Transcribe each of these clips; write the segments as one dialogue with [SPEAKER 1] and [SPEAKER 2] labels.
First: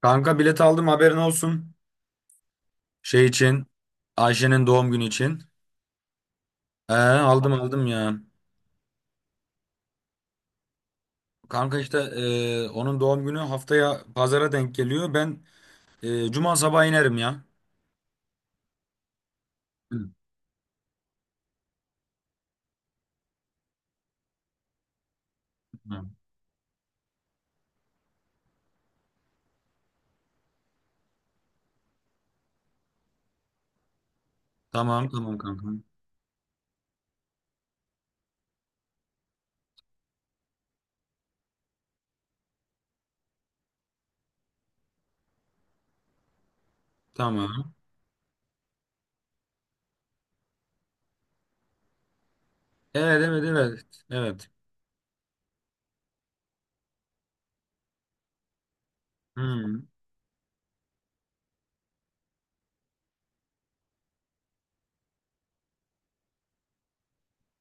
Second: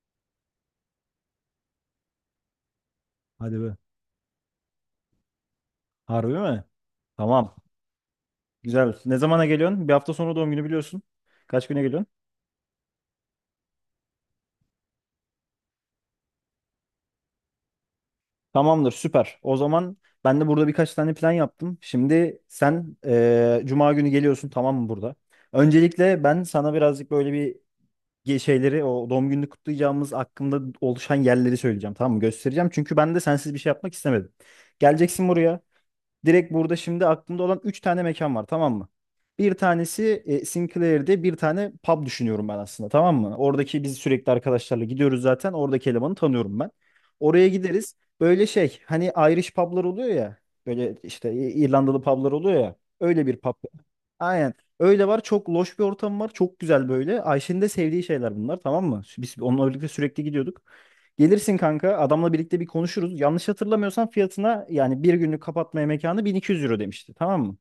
[SPEAKER 1] Kanka bilet aldım, haberin olsun. Şey
[SPEAKER 2] Hadi
[SPEAKER 1] için.
[SPEAKER 2] be.
[SPEAKER 1] Ayşe'nin doğum günü için.
[SPEAKER 2] Harbi mi?
[SPEAKER 1] Aldım
[SPEAKER 2] Tamam.
[SPEAKER 1] aldım ya.
[SPEAKER 2] Güzel. Ne zamana geliyorsun? Bir hafta sonra doğum günü biliyorsun. Kaç
[SPEAKER 1] Kanka
[SPEAKER 2] güne
[SPEAKER 1] işte
[SPEAKER 2] geliyorsun?
[SPEAKER 1] onun doğum günü haftaya pazara denk geliyor. Ben cuma sabahı inerim ya.
[SPEAKER 2] Tamamdır, süper. O zaman
[SPEAKER 1] Hı.
[SPEAKER 2] ben de burada birkaç tane plan yaptım. Şimdi sen Cuma günü geliyorsun tamam mı burada?
[SPEAKER 1] Tamam
[SPEAKER 2] Öncelikle ben sana birazcık böyle bir şeyleri o doğum gününü kutlayacağımız hakkında oluşan yerleri söyleyeceğim tamam mı? Göstereceğim. Çünkü ben de sensiz bir şey yapmak istemedim.
[SPEAKER 1] tamam
[SPEAKER 2] Geleceksin
[SPEAKER 1] tamam
[SPEAKER 2] buraya.
[SPEAKER 1] kanka.
[SPEAKER 2] Direkt burada şimdi aklımda olan 3 tane mekan var tamam mı? Bir tanesi Sinclair'de bir tane pub düşünüyorum ben aslında tamam mı? Oradaki biz sürekli arkadaşlarla gidiyoruz zaten. Oradaki elemanı tanıyorum ben. Oraya
[SPEAKER 1] Tamam.
[SPEAKER 2] gideriz. Böyle şey hani Irish pub'lar oluyor ya. Böyle işte İrlandalı pub'lar oluyor ya.
[SPEAKER 1] Evet
[SPEAKER 2] Öyle bir
[SPEAKER 1] evet
[SPEAKER 2] pub.
[SPEAKER 1] evet. Evet.
[SPEAKER 2] Aynen. Öyle var. Çok loş bir ortam var. Çok güzel böyle. Ayşe'nin de sevdiği şeyler bunlar tamam mı? Biz onunla
[SPEAKER 1] Hmm.
[SPEAKER 2] birlikte sürekli gidiyorduk. Gelirsin kanka, adamla birlikte bir konuşuruz. Yanlış hatırlamıyorsam fiyatına yani bir günlük kapatmaya mekanı 1200 euro demişti tamam mı?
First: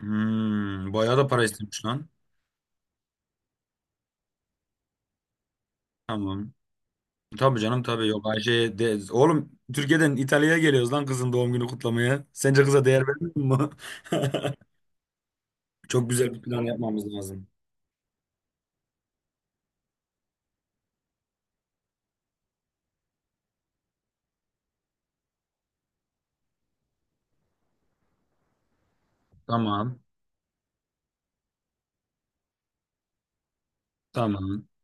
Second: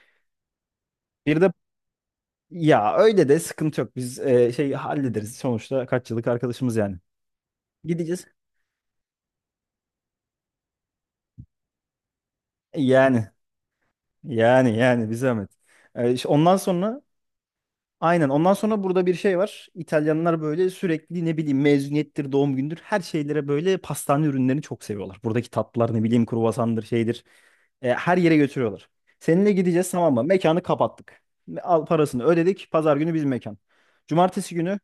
[SPEAKER 1] Hmm. Bayağı da
[SPEAKER 2] Bir
[SPEAKER 1] para
[SPEAKER 2] de
[SPEAKER 1] istemiş lan.
[SPEAKER 2] ya, öyle de sıkıntı yok, biz şey hallederiz sonuçta, kaç yıllık
[SPEAKER 1] Tamam.
[SPEAKER 2] arkadaşımız yani.
[SPEAKER 1] Tabii canım, tabii.
[SPEAKER 2] Gideceğiz.
[SPEAKER 1] Yok, Ayşe'ye de... Oğlum, Türkiye'den İtalya'ya geliyoruz lan, kızın doğum günü kutlamaya. Sence kıza değer
[SPEAKER 2] Yani
[SPEAKER 1] vermiyor mu?
[SPEAKER 2] yani bir zahmet.
[SPEAKER 1] Çok
[SPEAKER 2] İşte
[SPEAKER 1] güzel bir
[SPEAKER 2] ondan
[SPEAKER 1] plan
[SPEAKER 2] sonra.
[SPEAKER 1] yapmamız lazım.
[SPEAKER 2] Aynen. Ondan sonra burada bir şey var. İtalyanlar böyle sürekli ne bileyim mezuniyettir, doğum gündür her şeylere böyle pastane ürünlerini çok seviyorlar. Buradaki tatlılar ne bileyim kruvasandır şeydir. Her yere götürüyorlar. Seninle gideceğiz
[SPEAKER 1] Tamam.
[SPEAKER 2] tamam mı? Mekanı kapattık. Al, parasını ödedik. Pazar günü bizim mekan. Cumartesi
[SPEAKER 1] Tamam.
[SPEAKER 2] günü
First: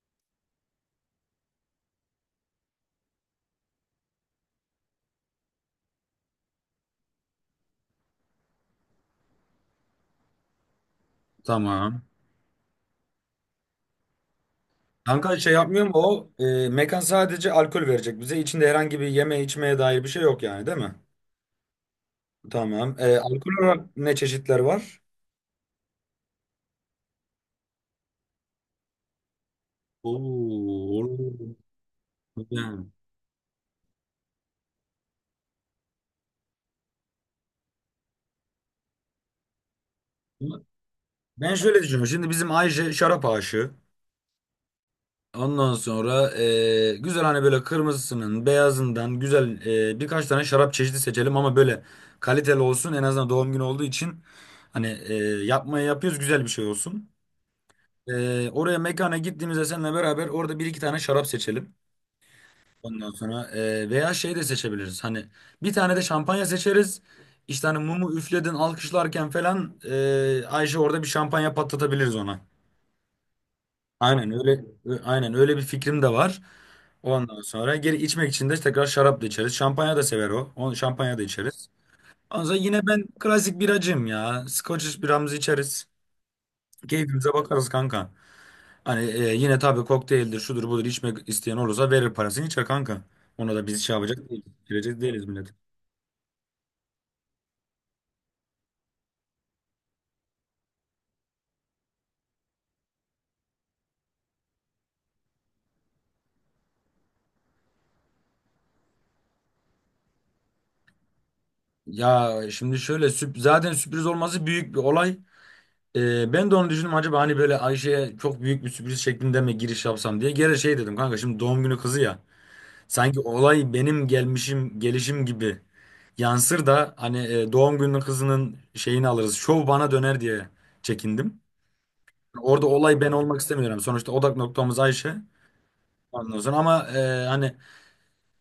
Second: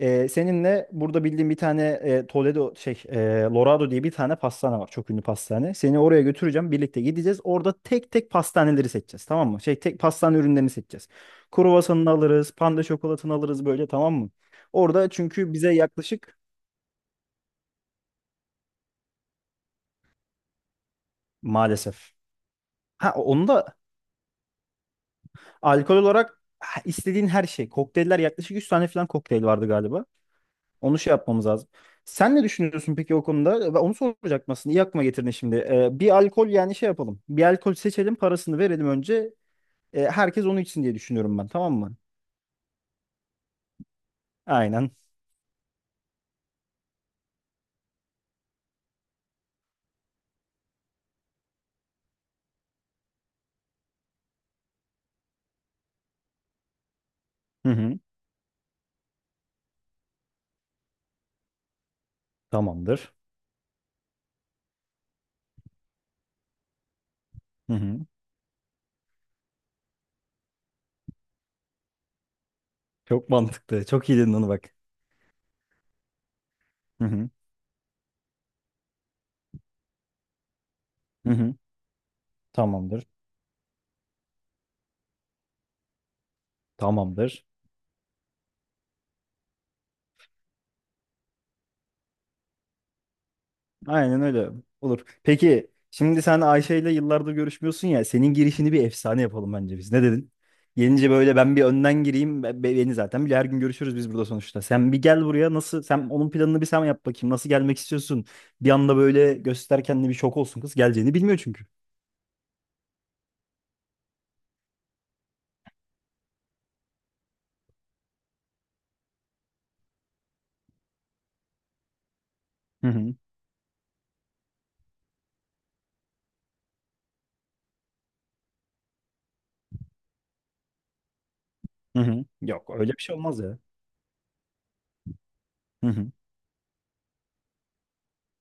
[SPEAKER 2] seninle burada bildiğim bir tane Toledo şey Lorado diye bir tane pastane var. Çok ünlü pastane. Seni oraya götüreceğim. Birlikte gideceğiz. Orada tek tek pastaneleri seçeceğiz. Tamam mı? Şey, tek pastane ürünlerini seçeceğiz.
[SPEAKER 1] Tamam.
[SPEAKER 2] Kruvasanını alırız. Panda şokolatını alırız böyle tamam mı? Orada
[SPEAKER 1] Kanka şey
[SPEAKER 2] çünkü bize
[SPEAKER 1] yapmıyor mu o?
[SPEAKER 2] yaklaşık
[SPEAKER 1] Mekan sadece alkol verecek bize. İçinde herhangi bir yeme içmeye dair bir şey yok yani, değil mi?
[SPEAKER 2] maalesef.
[SPEAKER 1] Tamam.
[SPEAKER 2] Ha
[SPEAKER 1] E,
[SPEAKER 2] onu
[SPEAKER 1] alkol
[SPEAKER 2] da
[SPEAKER 1] olarak ne çeşitler var?
[SPEAKER 2] alkol olarak, ha, istediğin her şey. Kokteyller, yaklaşık 100 tane falan kokteyl vardı galiba.
[SPEAKER 1] Oo.
[SPEAKER 2] Onu şey
[SPEAKER 1] Oo.
[SPEAKER 2] yapmamız lazım. Sen ne
[SPEAKER 1] Güzel.
[SPEAKER 2] düşünüyorsun peki o konuda? Ben onu soracaktım aslında. İyi aklıma getirdin şimdi. Bir alkol yani şey yapalım. Bir alkol seçelim, parasını verelim önce. Herkes onu içsin diye düşünüyorum ben.
[SPEAKER 1] Ben
[SPEAKER 2] Tamam
[SPEAKER 1] şöyle
[SPEAKER 2] mı?
[SPEAKER 1] düşünüyorum. Şimdi bizim Ayşe şarap aşığı.
[SPEAKER 2] Aynen.
[SPEAKER 1] Ondan sonra güzel, hani böyle kırmızısının beyazından güzel, birkaç tane şarap çeşidi seçelim ama böyle kaliteli olsun, en azından doğum günü olduğu için hani yapmaya yapıyoruz, güzel bir şey olsun.
[SPEAKER 2] Hı hı.
[SPEAKER 1] Oraya, mekana gittiğimizde seninle beraber orada bir iki tane şarap seçelim. Ondan
[SPEAKER 2] Tamamdır.
[SPEAKER 1] sonra veya şey de seçebiliriz, hani bir tane de şampanya seçeriz. İşte
[SPEAKER 2] Hı
[SPEAKER 1] hani
[SPEAKER 2] hı.
[SPEAKER 1] mumu üfledin, alkışlarken falan, Ayşe orada bir şampanya patlatabiliriz ona.
[SPEAKER 2] Çok mantıklı. Çok iyi
[SPEAKER 1] Aynen
[SPEAKER 2] dedin onu,
[SPEAKER 1] öyle,
[SPEAKER 2] bak.
[SPEAKER 1] aynen öyle bir fikrim de var.
[SPEAKER 2] Hı hı.
[SPEAKER 1] Ondan sonra geri içmek için de tekrar şarap da içeriz. Şampanya da sever o. Onu şampanya da
[SPEAKER 2] Hı hı.
[SPEAKER 1] içeriz. Ondan sonra yine ben
[SPEAKER 2] Tamamdır.
[SPEAKER 1] klasik biracıyım ya. Scotch biramızı içeriz. Keyfimize
[SPEAKER 2] Tamamdır.
[SPEAKER 1] bakarız kanka. Hani yine tabii kokteyldir, şudur budur, içmek isteyen olursa verir parasını, içer kanka. Ona da biz şey
[SPEAKER 2] Aynen
[SPEAKER 1] yapacak değiliz.
[SPEAKER 2] öyle.
[SPEAKER 1] Girecek
[SPEAKER 2] Olur.
[SPEAKER 1] değiliz millet.
[SPEAKER 2] Peki şimdi sen Ayşe ile yıllardır görüşmüyorsun ya. Senin girişini bir efsane yapalım bence biz. Ne dedin? Gelince böyle ben bir önden gireyim. Beni zaten bile her gün görüşürüz biz burada sonuçta. Sen bir gel buraya, nasıl? Sen onun planını bir sen yap bakayım. Nasıl gelmek istiyorsun? Bir anda böyle göster kendini, bir şok olsun kız. Geleceğini bilmiyor çünkü.
[SPEAKER 1] Ya şimdi şöyle, zaten sürpriz olması büyük bir olay. Ben de onu düşündüm, acaba hani böyle Ayşe'ye çok büyük bir sürpriz şeklinde mi giriş yapsam diye. Gene şey dedim kanka, şimdi doğum günü kızı ya.
[SPEAKER 2] Hı hı.
[SPEAKER 1] Sanki olay benim gelmişim, gelişim gibi yansır da hani doğum günü kızının şeyini alırız, şov bana döner diye çekindim.
[SPEAKER 2] Hı hı.
[SPEAKER 1] Orada
[SPEAKER 2] Yok, öyle bir
[SPEAKER 1] olay ben
[SPEAKER 2] şey olmaz
[SPEAKER 1] olmak
[SPEAKER 2] ya.
[SPEAKER 1] istemiyorum. Sonuçta odak noktamız Ayşe.
[SPEAKER 2] Hı hı.
[SPEAKER 1] Ondan sonra ama hani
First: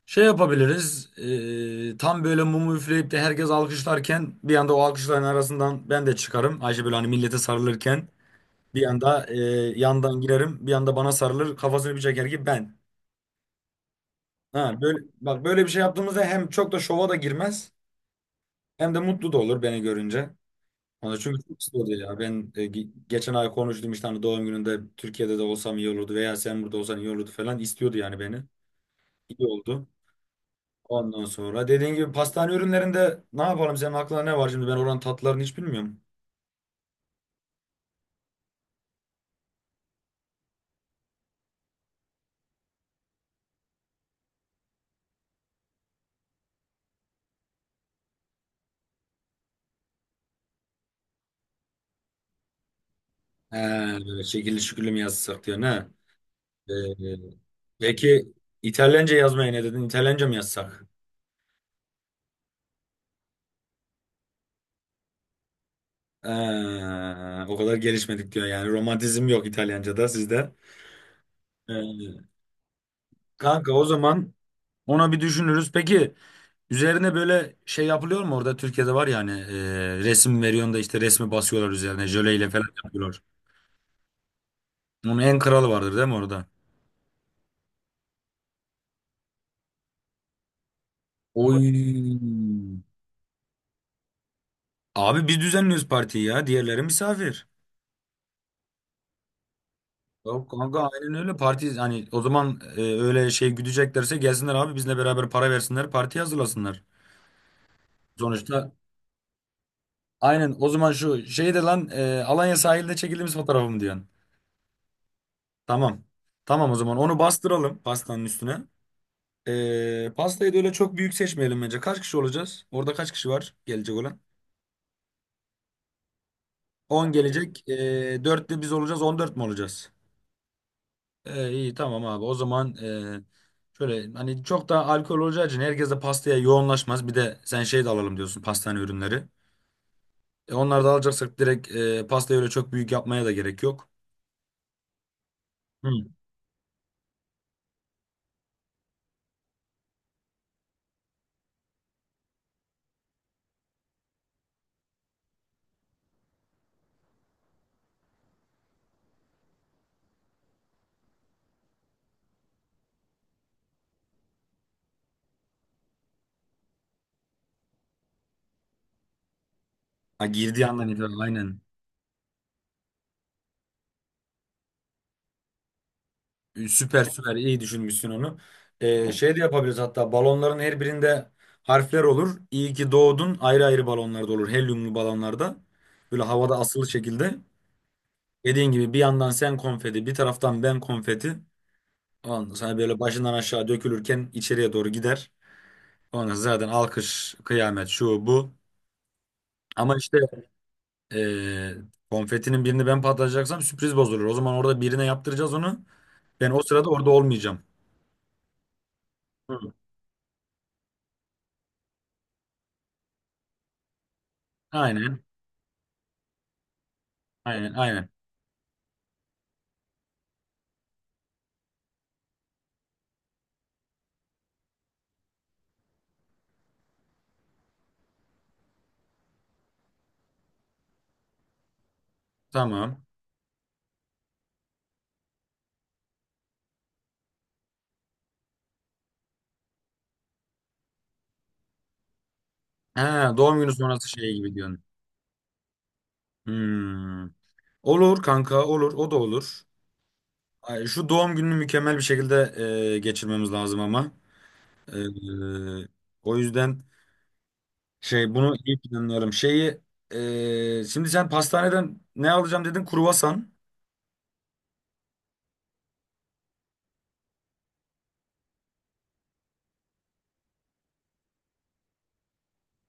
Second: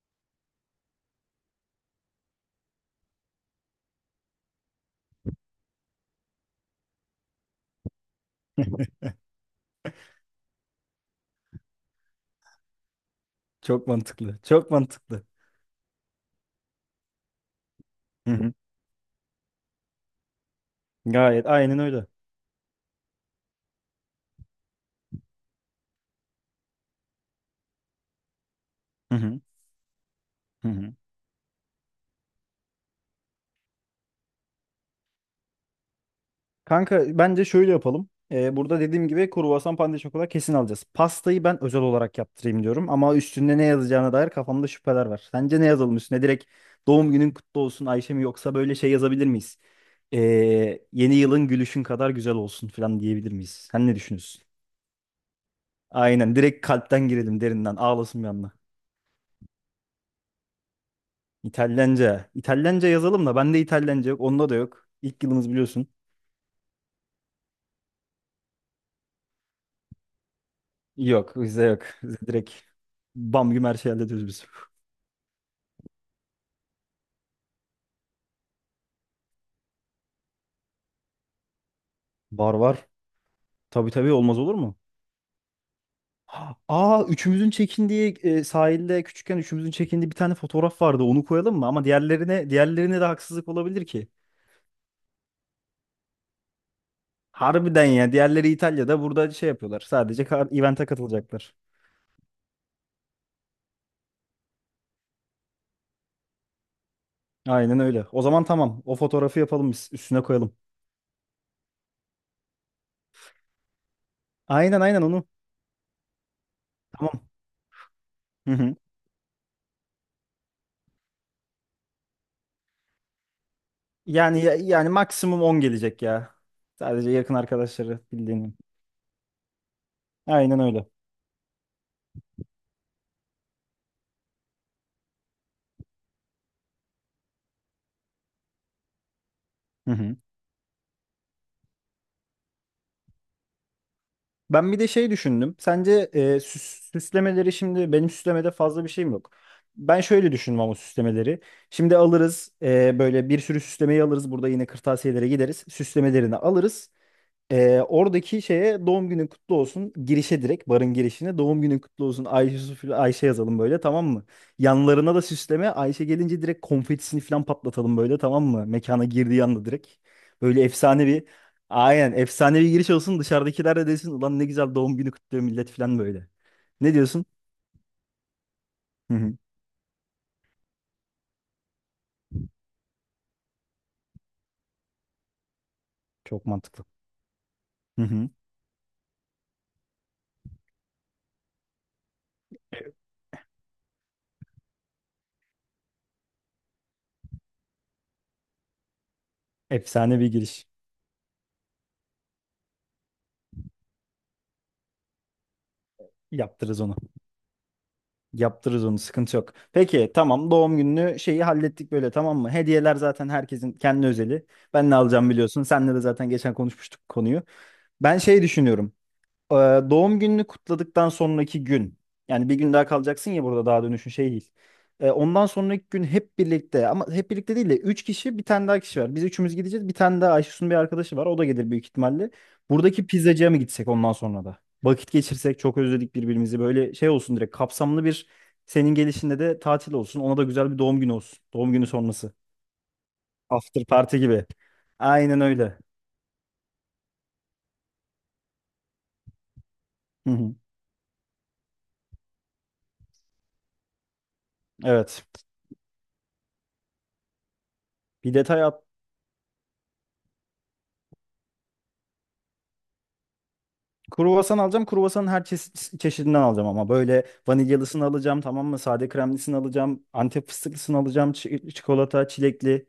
[SPEAKER 1] şey yapabiliriz. Tam böyle mumu üfleyip de herkes alkışlarken bir anda o alkışların arasından ben de çıkarım. Ayşe böyle hani millete sarılırken. Bir anda yandan girerim, bir anda bana sarılır, kafasını bir çeker ki ben.
[SPEAKER 2] Çok mantıklı. Çok
[SPEAKER 1] Ha böyle,
[SPEAKER 2] mantıklı.
[SPEAKER 1] bak, böyle bir şey yaptığımızda hem çok da şova da girmez
[SPEAKER 2] Hı hı.
[SPEAKER 1] hem de mutlu da olur beni görünce. Hani çünkü
[SPEAKER 2] Gayet,
[SPEAKER 1] çok
[SPEAKER 2] aynen
[SPEAKER 1] istiyordu
[SPEAKER 2] öyle.
[SPEAKER 1] ya. Ben geçen ay konuştum işte, hani doğum gününde Türkiye'de de olsam iyi olurdu veya sen burada olsan iyi olurdu falan, istiyordu yani beni.
[SPEAKER 2] Hı hı.
[SPEAKER 1] İyi oldu.
[SPEAKER 2] Hı hı.
[SPEAKER 1] Ondan sonra dediğin gibi pastane ürünlerinde ne yapalım, senin aklına ne var şimdi? Ben oranın tatlılarını hiç bilmiyorum.
[SPEAKER 2] Kanka, bence şöyle yapalım. Burada dediğim gibi kruvasan, pande şokola kesin alacağız. Pastayı ben özel olarak yaptırayım diyorum ama üstünde ne yazacağına dair kafamda şüpheler var. Sence ne yazalım üstüne? Direkt doğum günün kutlu olsun Ayşe mi, yoksa böyle şey yazabilir miyiz? Ee, yeni yılın gülüşün kadar güzel olsun falan diyebilir
[SPEAKER 1] He,
[SPEAKER 2] miyiz? Sen ne
[SPEAKER 1] böyle
[SPEAKER 2] düşünüyorsun?
[SPEAKER 1] şekilli şükürlü mü yazsak diyor ne?
[SPEAKER 2] Aynen, direkt
[SPEAKER 1] Ee,
[SPEAKER 2] kalpten girelim, derinden ağlasın bir
[SPEAKER 1] peki,
[SPEAKER 2] anda.
[SPEAKER 1] İtalyanca yazmaya ne dedin? İtalyanca mı yazsak?
[SPEAKER 2] İtalyanca. İtalyanca yazalım da bende İtalyanca yok, onda da yok. İlk yılımız biliyorsun.
[SPEAKER 1] Ee, O kadar gelişmedik diyor yani. Romantizm yok İtalyanca'da sizde.
[SPEAKER 2] Yok, bizde yok. Bizde
[SPEAKER 1] Ee,
[SPEAKER 2] direkt bam güm
[SPEAKER 1] Kanka
[SPEAKER 2] her
[SPEAKER 1] o
[SPEAKER 2] şeyi hallediyoruz
[SPEAKER 1] zaman
[SPEAKER 2] biz.
[SPEAKER 1] ona bir düşünürüz. Peki üzerine böyle şey yapılıyor mu? Orada, Türkiye'de var yani, resim veriyorsun da işte resmi basıyorlar üzerine jöleyle
[SPEAKER 2] Var,
[SPEAKER 1] falan
[SPEAKER 2] var.
[SPEAKER 1] yapıyorlar.
[SPEAKER 2] Tabii tabii, olmaz olur mu?
[SPEAKER 1] Onun en kralı vardır değil mi orada?
[SPEAKER 2] Aa, üçümüzün çekindiği sahilde küçükken üçümüzün çekindiği bir tane fotoğraf vardı. Onu koyalım
[SPEAKER 1] Oy.
[SPEAKER 2] mı? Ama diğerlerine de haksızlık olabilir ki.
[SPEAKER 1] Abi biz düzenliyoruz partiyi ya. Diğerleri misafir.
[SPEAKER 2] Harbiden ya. Diğerleri İtalya'da, burada şey yapıyorlar. Sadece
[SPEAKER 1] Yok kanka,
[SPEAKER 2] event'e
[SPEAKER 1] aynen öyle.
[SPEAKER 2] katılacaklar.
[SPEAKER 1] Parti hani o zaman, öyle şey güdeceklerse gelsinler abi bizle beraber, para versinler, parti hazırlasınlar.
[SPEAKER 2] Aynen öyle. O zaman
[SPEAKER 1] Sonuçta
[SPEAKER 2] tamam. O fotoğrafı yapalım biz. Üstüne
[SPEAKER 1] aynen.
[SPEAKER 2] koyalım.
[SPEAKER 1] O zaman şu şeyde lan, Alanya sahilde çekildiğimiz fotoğrafım diyorsun.
[SPEAKER 2] Aynen, aynen onu.
[SPEAKER 1] Tamam. Tamam, o zaman onu
[SPEAKER 2] Tamam.
[SPEAKER 1] bastıralım pastanın
[SPEAKER 2] Hı
[SPEAKER 1] üstüne.
[SPEAKER 2] hı.
[SPEAKER 1] E, pastayı da öyle çok büyük seçmeyelim bence. Kaç kişi olacağız? Orada kaç kişi var gelecek olan?
[SPEAKER 2] Yani yani maksimum 10 gelecek ya. Sadece
[SPEAKER 1] On
[SPEAKER 2] yakın
[SPEAKER 1] gelecek. E,
[SPEAKER 2] arkadaşları
[SPEAKER 1] 4
[SPEAKER 2] bildiğin.
[SPEAKER 1] de biz olacağız, 14 mi olacağız?
[SPEAKER 2] Aynen öyle.
[SPEAKER 1] E, iyi, tamam abi. O zaman şöyle, hani çok da alkol olacağı için herkes de pastaya yoğunlaşmaz. Bir de sen şey de alalım diyorsun, pastane ürünleri.
[SPEAKER 2] Hı hı.
[SPEAKER 1] E, onları da alacaksak direkt pastayı öyle çok büyük yapmaya da gerek yok.
[SPEAKER 2] Ben bir de şey düşündüm.
[SPEAKER 1] Hı.
[SPEAKER 2] Sence süslemeleri, şimdi benim süslemede fazla bir şeyim yok. Ben şöyle düşündüm ama süslemeleri. Şimdi alırız böyle bir sürü süslemeyi alırız. Burada yine kırtasiyelere gideriz. Süslemelerini alırız. Oradaki şeye doğum günün kutlu olsun, girişe, direkt barın girişine doğum günün kutlu olsun Ayşe, Sufil Ayşe yazalım böyle tamam mı? Yanlarına da süsleme, Ayşe gelince direkt konfetisini falan patlatalım böyle tamam mı? Mekana girdiği anda direkt.
[SPEAKER 1] Ha,
[SPEAKER 2] Böyle
[SPEAKER 1] girdiği andan
[SPEAKER 2] efsane
[SPEAKER 1] itibaren
[SPEAKER 2] bir
[SPEAKER 1] aynen.
[SPEAKER 2] aynen efsane bir giriş olsun, dışarıdakiler de desin ulan ne güzel doğum günü kutluyor millet falan böyle.
[SPEAKER 1] E,
[SPEAKER 2] Ne
[SPEAKER 1] süper,
[SPEAKER 2] diyorsun?
[SPEAKER 1] süper iyi düşünmüşsün onu. E,
[SPEAKER 2] Hı hı.
[SPEAKER 1] şey de yapabiliriz, hatta balonların her birinde harfler olur. İyi ki doğdun, ayrı ayrı balonlarda olur. Helyumlu balonlarda. Böyle
[SPEAKER 2] Çok
[SPEAKER 1] havada
[SPEAKER 2] mantıklı.
[SPEAKER 1] asılı şekilde.
[SPEAKER 2] Hı hı.
[SPEAKER 1] Dediğin gibi bir yandan sen konfeti, bir taraftan ben konfeti. Ondan sonra hani böyle başından aşağı dökülürken içeriye doğru gider. Ondan sonra zaten alkış, kıyamet, şu bu. Ama işte
[SPEAKER 2] Efsane bir giriş
[SPEAKER 1] eee, konfetinin birini ben patlatacaksam sürpriz bozulur. O zaman orada birine yaptıracağız onu. Ben o
[SPEAKER 2] yaptırırız
[SPEAKER 1] sırada
[SPEAKER 2] onu.
[SPEAKER 1] orada olmayacağım.
[SPEAKER 2] Yaptırırız onu, sıkıntı yok.
[SPEAKER 1] Hı.
[SPEAKER 2] Peki tamam, doğum gününü, şeyi hallettik böyle tamam mı? Hediyeler zaten herkesin kendi özeli. Ben ne
[SPEAKER 1] Aynen,
[SPEAKER 2] alacağım biliyorsun. Senle de zaten geçen konuşmuştuk bu konuyu.
[SPEAKER 1] aynen, aynen.
[SPEAKER 2] Ben şey düşünüyorum. Ee, doğum gününü kutladıktan sonraki gün, yani bir gün daha kalacaksın ya burada, daha dönüşün şey değil. Ondan sonraki gün hep birlikte, ama hep birlikte değil de 3 kişi, bir tane daha kişi var. Biz üçümüz gideceğiz. Bir tane daha Ayşesun bir arkadaşı var. O da gelir büyük ihtimalle.
[SPEAKER 1] Tamam.
[SPEAKER 2] Buradaki pizzacıya mı gitsek ondan sonra da? Vakit geçirsek, çok özledik birbirimizi. Böyle şey olsun, direkt kapsamlı bir, senin gelişinde de tatil olsun. Ona da güzel bir doğum günü olsun. Doğum günü sonrası.
[SPEAKER 1] Ha, doğum günü
[SPEAKER 2] After
[SPEAKER 1] sonrası
[SPEAKER 2] party
[SPEAKER 1] şey
[SPEAKER 2] gibi.
[SPEAKER 1] gibi diyorsun.
[SPEAKER 2] Aynen öyle.
[SPEAKER 1] Hmm. Olur kanka, olur. O da olur.
[SPEAKER 2] Hı hı.
[SPEAKER 1] Ay, şu doğum gününü mükemmel bir şekilde geçirmemiz lazım ama.
[SPEAKER 2] Evet.
[SPEAKER 1] Eee, O yüzden...
[SPEAKER 2] Bir
[SPEAKER 1] Şey, bunu
[SPEAKER 2] detay.
[SPEAKER 1] iyi planlayalım. Şeyi Şimdi sen pastaneden ne alacağım dedin? Kruvasan.
[SPEAKER 2] Kruvasan alacağım. Kruvasanın her çeşidinden alacağım ama böyle vanilyalısını alacağım tamam mı? Sade kremlisini alacağım. Antep fıstıklısını alacağım. Çikolata, çilekli.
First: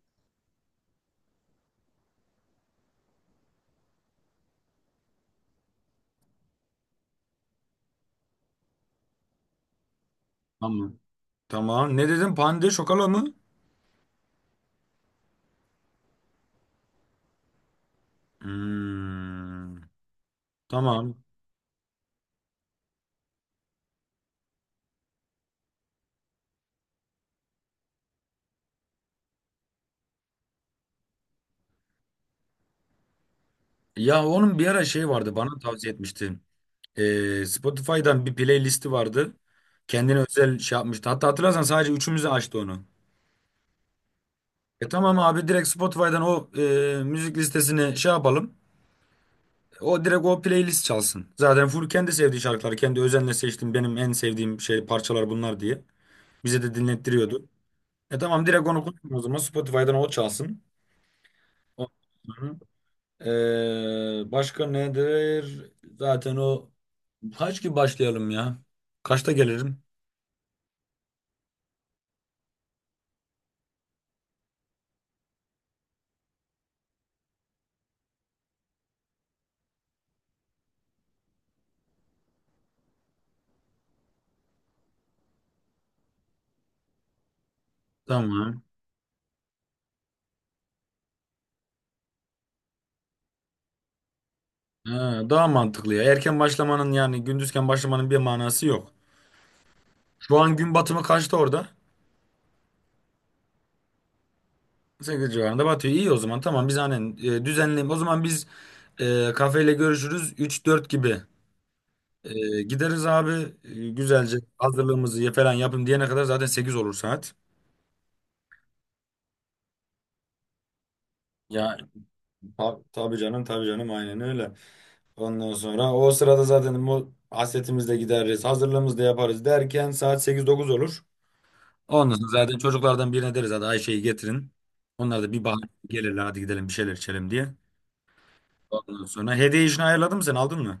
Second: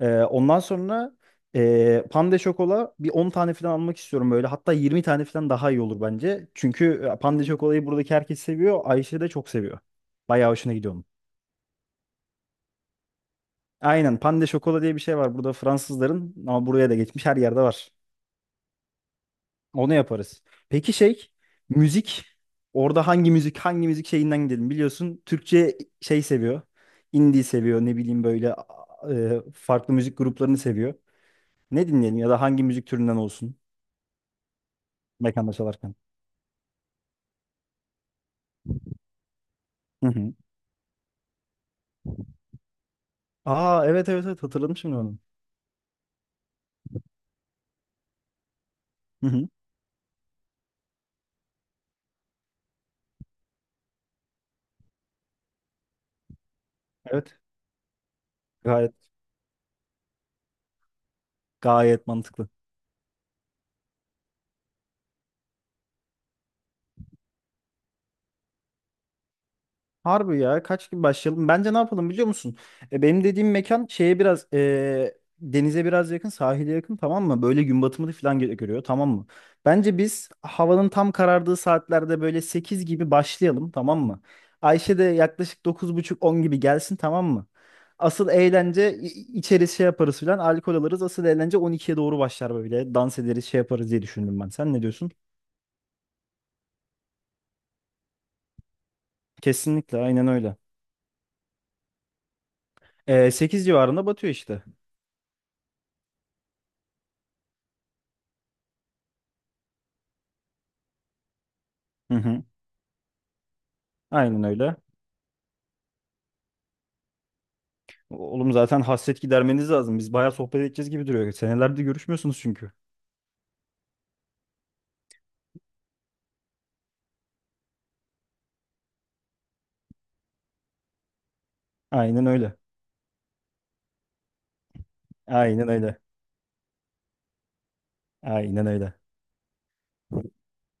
[SPEAKER 2] Ondan sonra pande şokola bir 10 tane falan almak istiyorum böyle. Hatta 20 tane falan daha iyi olur bence. Çünkü pande şokolayı buradaki herkes seviyor. Ayşe de çok seviyor. Bayağı hoşuna gidiyor
[SPEAKER 1] Tamam.
[SPEAKER 2] onun.
[SPEAKER 1] Tamam. Ne dedin? Pande şokala mı?
[SPEAKER 2] Aynen, pande şokola diye bir şey var burada Fransızların, ama buraya da geçmiş, her yerde var.
[SPEAKER 1] Hmm,
[SPEAKER 2] Onu yaparız. Peki
[SPEAKER 1] tamam.
[SPEAKER 2] şey, müzik. Orada hangi müzik, şeyinden gidelim? Biliyorsun Türkçe şey seviyor. Indie seviyor, ne bileyim böyle farklı müzik gruplarını seviyor. Ne dinleyelim ya da hangi müzik türünden olsun
[SPEAKER 1] Ya onun bir ara şey vardı,
[SPEAKER 2] mekanda
[SPEAKER 1] bana tavsiye
[SPEAKER 2] çalarken?
[SPEAKER 1] etmişti. Spotify'dan bir playlisti vardı.
[SPEAKER 2] Hı
[SPEAKER 1] Kendine
[SPEAKER 2] hı.
[SPEAKER 1] özel şey yapmıştı. Hatta hatırlarsan sadece üçümüzü açtı onu.
[SPEAKER 2] Aa, evet, evet, evet, hatırladım
[SPEAKER 1] E
[SPEAKER 2] şimdi
[SPEAKER 1] tamam
[SPEAKER 2] onu.
[SPEAKER 1] abi, direkt Spotify'dan o müzik listesini şey yapalım.
[SPEAKER 2] Hı hı.
[SPEAKER 1] O direkt, o playlist çalsın. Zaten full kendi sevdiği şarkılar. Kendi özenle seçtim, benim en sevdiğim şey parçalar bunlar diye. Bize de
[SPEAKER 2] Evet.
[SPEAKER 1] dinlettiriyordu. E tamam, direkt onu
[SPEAKER 2] Gayet
[SPEAKER 1] koyalım o zaman. Spotify'dan o çalsın. O-
[SPEAKER 2] gayet mantıklı.
[SPEAKER 1] Hı. Başka nedir? Zaten o kaç gibi başlayalım ya? Kaçta gelirim?
[SPEAKER 2] Harbi ya, kaç gibi başlayalım? Bence ne yapalım biliyor musun? Benim dediğim mekan şeye biraz denize biraz yakın, sahile yakın tamam mı? Böyle gün batımını falan görüyor tamam mı? Bence biz havanın tam karardığı saatlerde böyle 8 gibi başlayalım tamam mı? Ayşe de yaklaşık 9.30 10 gibi gelsin tamam mı? Asıl
[SPEAKER 1] Tamam.
[SPEAKER 2] eğlence içeriz, şey yaparız falan, alkol alırız. Asıl eğlence 12'ye doğru başlar böyle. Dans ederiz, şey yaparız diye düşündüm ben. Sen ne diyorsun?
[SPEAKER 1] Ha, daha mantıklı ya. Erken başlamanın, yani gündüzken başlamanın bir manası yok.
[SPEAKER 2] Kesinlikle aynen
[SPEAKER 1] Şu an
[SPEAKER 2] öyle.
[SPEAKER 1] gün batımı kaçta orada?
[SPEAKER 2] 8 civarında batıyor işte.
[SPEAKER 1] 8 civarında batıyor. İyi, o zaman tamam, biz aynen düzenleyelim. O zaman biz kafeyle görüşürüz 3-4 gibi.
[SPEAKER 2] Hı hı.
[SPEAKER 1] E, gideriz abi. E, güzelce
[SPEAKER 2] Aynen öyle.
[SPEAKER 1] hazırlığımızı falan yapın diyene kadar zaten 8 olur saat.
[SPEAKER 2] Oğlum zaten hasret gidermeniz lazım. Biz bayağı sohbet edeceğiz gibi duruyor.
[SPEAKER 1] Ya
[SPEAKER 2] Senelerdir görüşmüyorsunuz çünkü.
[SPEAKER 1] tabii canım, tabii canım, aynen öyle. Ondan sonra o sırada zaten bu hasretimizi de gideriz, hazırlığımızı da yaparız derken saat 8-9 olur. Ondan
[SPEAKER 2] Aynen
[SPEAKER 1] sonra
[SPEAKER 2] öyle.
[SPEAKER 1] zaten çocuklardan birine deriz, hadi Ayşe'yi getirin. Onlar da bir bahane
[SPEAKER 2] Aynen öyle.
[SPEAKER 1] gelirler, hadi gidelim bir şeyler içelim diye.
[SPEAKER 2] Aynen öyle.
[SPEAKER 1] Ondan sonra hediye işini ayarladın mı, sen aldın mı?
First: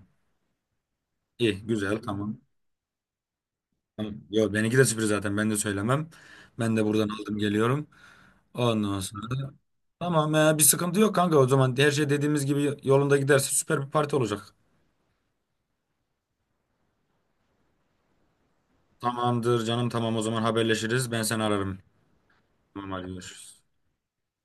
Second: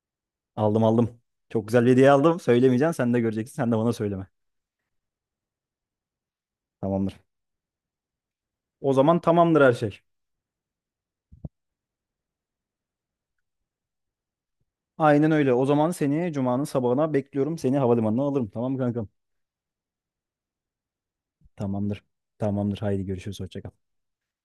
[SPEAKER 2] Aldım, aldım.
[SPEAKER 1] İyi,
[SPEAKER 2] Çok güzel bir
[SPEAKER 1] güzel,
[SPEAKER 2] hediye
[SPEAKER 1] tamam.
[SPEAKER 2] aldım. Söylemeyeceğim. Sen de göreceksin. Sen de bana
[SPEAKER 1] Tamam.
[SPEAKER 2] söyleme.
[SPEAKER 1] Yo, benimki de sürpriz zaten. Ben de söylemem. Ben de buradan
[SPEAKER 2] Tamamdır.
[SPEAKER 1] aldım, geliyorum.
[SPEAKER 2] O
[SPEAKER 1] Ondan
[SPEAKER 2] zaman
[SPEAKER 1] sonra da-
[SPEAKER 2] tamamdır her şey.
[SPEAKER 1] tamam ya, bir sıkıntı yok kanka. O zaman her şey dediğimiz gibi yolunda giderse süper bir parti olacak.
[SPEAKER 2] Aynen öyle. O zaman seni Cuma'nın sabahına bekliyorum. Seni havalimanına alırım. Tamam mı kankam?
[SPEAKER 1] Tamamdır canım, tamam o zaman haberleşiriz. Ben seni ararım.
[SPEAKER 2] Tamamdır. Tamamdır.
[SPEAKER 1] Tamam,
[SPEAKER 2] Haydi
[SPEAKER 1] hadi
[SPEAKER 2] görüşürüz.
[SPEAKER 1] görüşürüz.
[SPEAKER 2] Hoşça kal.